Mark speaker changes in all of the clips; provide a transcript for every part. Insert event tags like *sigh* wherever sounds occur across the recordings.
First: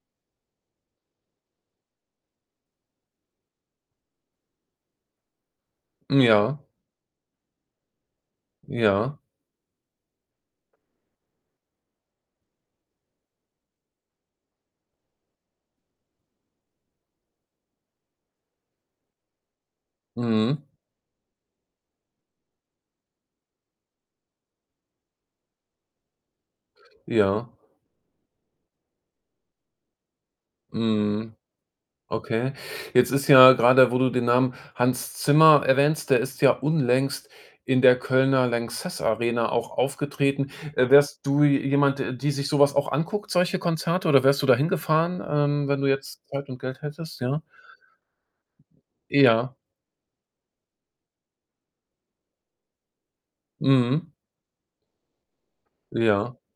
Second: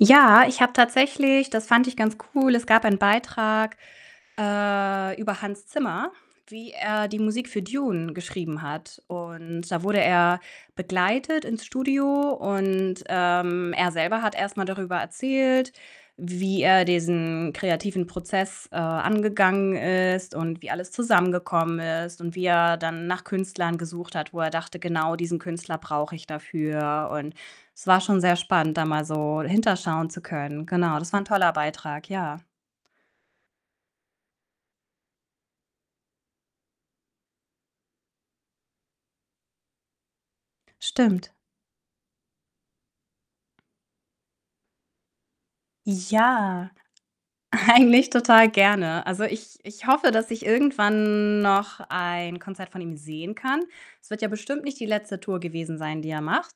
Speaker 1: Ja, ich habe tatsächlich das fand ich ganz cool, es gab einen Beitrag, äh, über Hans Zimmer,
Speaker 2: Hm, ja.
Speaker 1: wie er die Musik für „Dune“ geschrieben hat
Speaker 2: Ja.
Speaker 1: und da wurde er begleitet ins Studio und, ähm, er selber hat erst darüber erzählt, wie er diesen kreativen Prozess, äh, angegangen ist und
Speaker 2: Mhm.
Speaker 1: wie alles zusammengekommen ist und wie er dann nach Künstlern gesucht hat, wo er dachte: „Genau diesen Künstler brauche ich dafür.“ Und
Speaker 2: Ja.
Speaker 1: es war schon sehr spannend, da mal so hinterschauen zu können. Genau, das war 'n
Speaker 2: Mhm,
Speaker 1: toller Beitrag, ja.
Speaker 2: okay. Jetzt ist ja grade wo du den Namen Hans Zimmer erwähnst, der ist ja unlängst in der Kölner LANXESS Arena auch aufgetreten. Äh, wärst
Speaker 1: Stimmt.
Speaker 2: du je jemand, der die sich so was auch anguckt, solche Konzerte? Oder wärst du da hingefahren, ähm, wenn du jetzt Zeit und
Speaker 1: Ja.
Speaker 2: Geld hättest, ja?
Speaker 1: Eigentlich total gerne. Also,
Speaker 2: Ja.
Speaker 1: ich ich hoffe, dass ich irgendwann noch ein Konzert von ihm sehen kann.
Speaker 2: Mhm.
Speaker 1: Es wird ja bestimmt nicht die letzte Tour gewesen sein, die er
Speaker 2: Ja.
Speaker 1: macht.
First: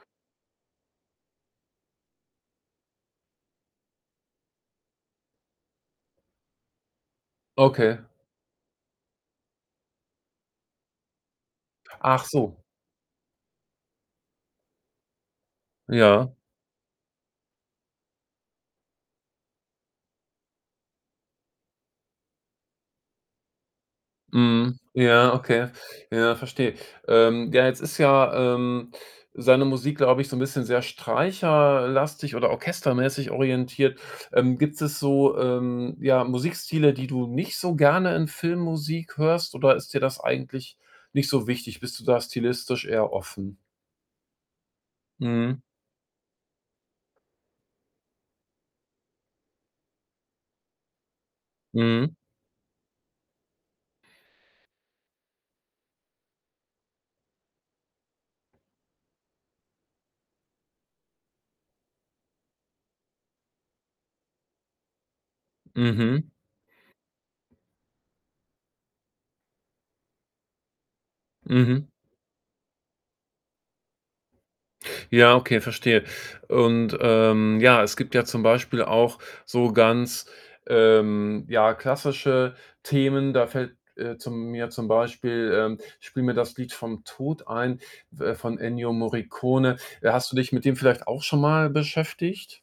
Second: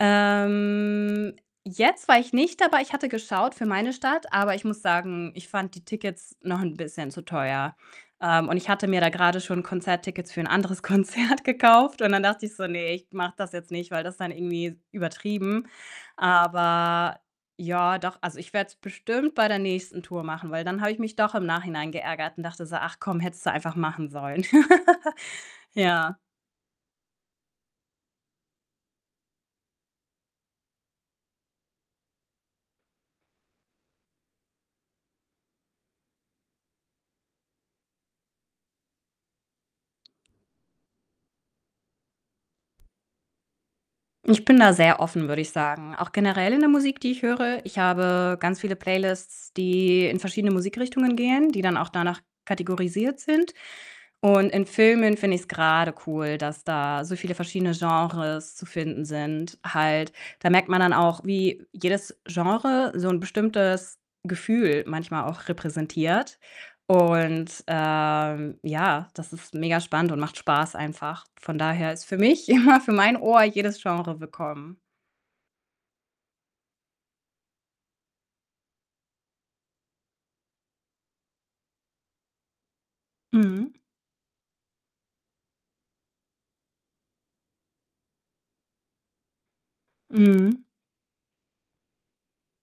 Speaker 1: Ähm, jetzt war ich nicht dabei. Ich hatte geschaut für meine Stadt, aber ich muss sagen, ich fand die Tickets noch 'n bisschen zu teuer.
Speaker 2: Okay.
Speaker 1: Ähm, und ich hatte mir da grade schon Konzerttickets für 'n anderes Konzert gekauft und dann
Speaker 2: Ach
Speaker 1: dachte ich
Speaker 2: so.
Speaker 1: so: „Ne, ich mache das jetzt nicht, weil das ist dann irgendwie übertrieben.“
Speaker 2: Ja.
Speaker 1: Aber ja, doch, also, ich werde es bestimmt bei der nächsten Tour machen, weil dann habe ich mich doch im Nachhinein geärgert und dachte so: „Ach, komm, hättest du einfach machen sollen.“
Speaker 2: Mhm,
Speaker 1: *laughs*
Speaker 2: ja, okay.
Speaker 1: Ja.
Speaker 2: Ja, verstehe. Ähm, ja, jetzt ist ja, ähm, seine Musik, glaube ich, so 'n bisschen sehr streicher äh, lastig oder orchestermäßig orientiert. Ähm, gibt es so, ähm, ja, Musikstile, die du nicht so gerne in Filmmusik hörst, oder ist dir das eigentlich nicht so wichtig? Bist du da stilistisch eher offen?
Speaker 1: Ich bin da sehr offen, würde ich
Speaker 2: Mhm.
Speaker 1: sagen. Auch generell in der Musik, die ich höre. Ich habe ganz viele Playlists, die in verschiedene Musikrichtungen gehen, die dann auch
Speaker 2: Mhm.
Speaker 1: danach kategorisiert sind. Und in Filmen finde ich's grade cool, dass da so viele verschiedene Genres zu finden sind halt. Da merkt man dann auch, wie jedes Genre so 'n bestimmtes Gefühl manchmal auch
Speaker 2: Mhm.
Speaker 1: repräsentiert und, ähm, ja, das ist megaspannend und macht Spaß einfach. Von
Speaker 2: Mhm.
Speaker 1: daher ist für mich immer für mein Ohr jedes Genre willkommen.
Speaker 2: Ja, okay, verstehe und, ähm, ja, es gibt ja zum Beispiel auch so ganz, ähm, ja, klassische Themen. Da
Speaker 1: Mhm.
Speaker 2: fällt, äh, zu mir zum Beispiel, ähm, „Spiel mir das Lied vom Tod“ ein, äh, von Ennio Morricone. Äh, hast du dich
Speaker 1: Mhm.
Speaker 2: mit dem vielleicht auch schon mal beschäftigt?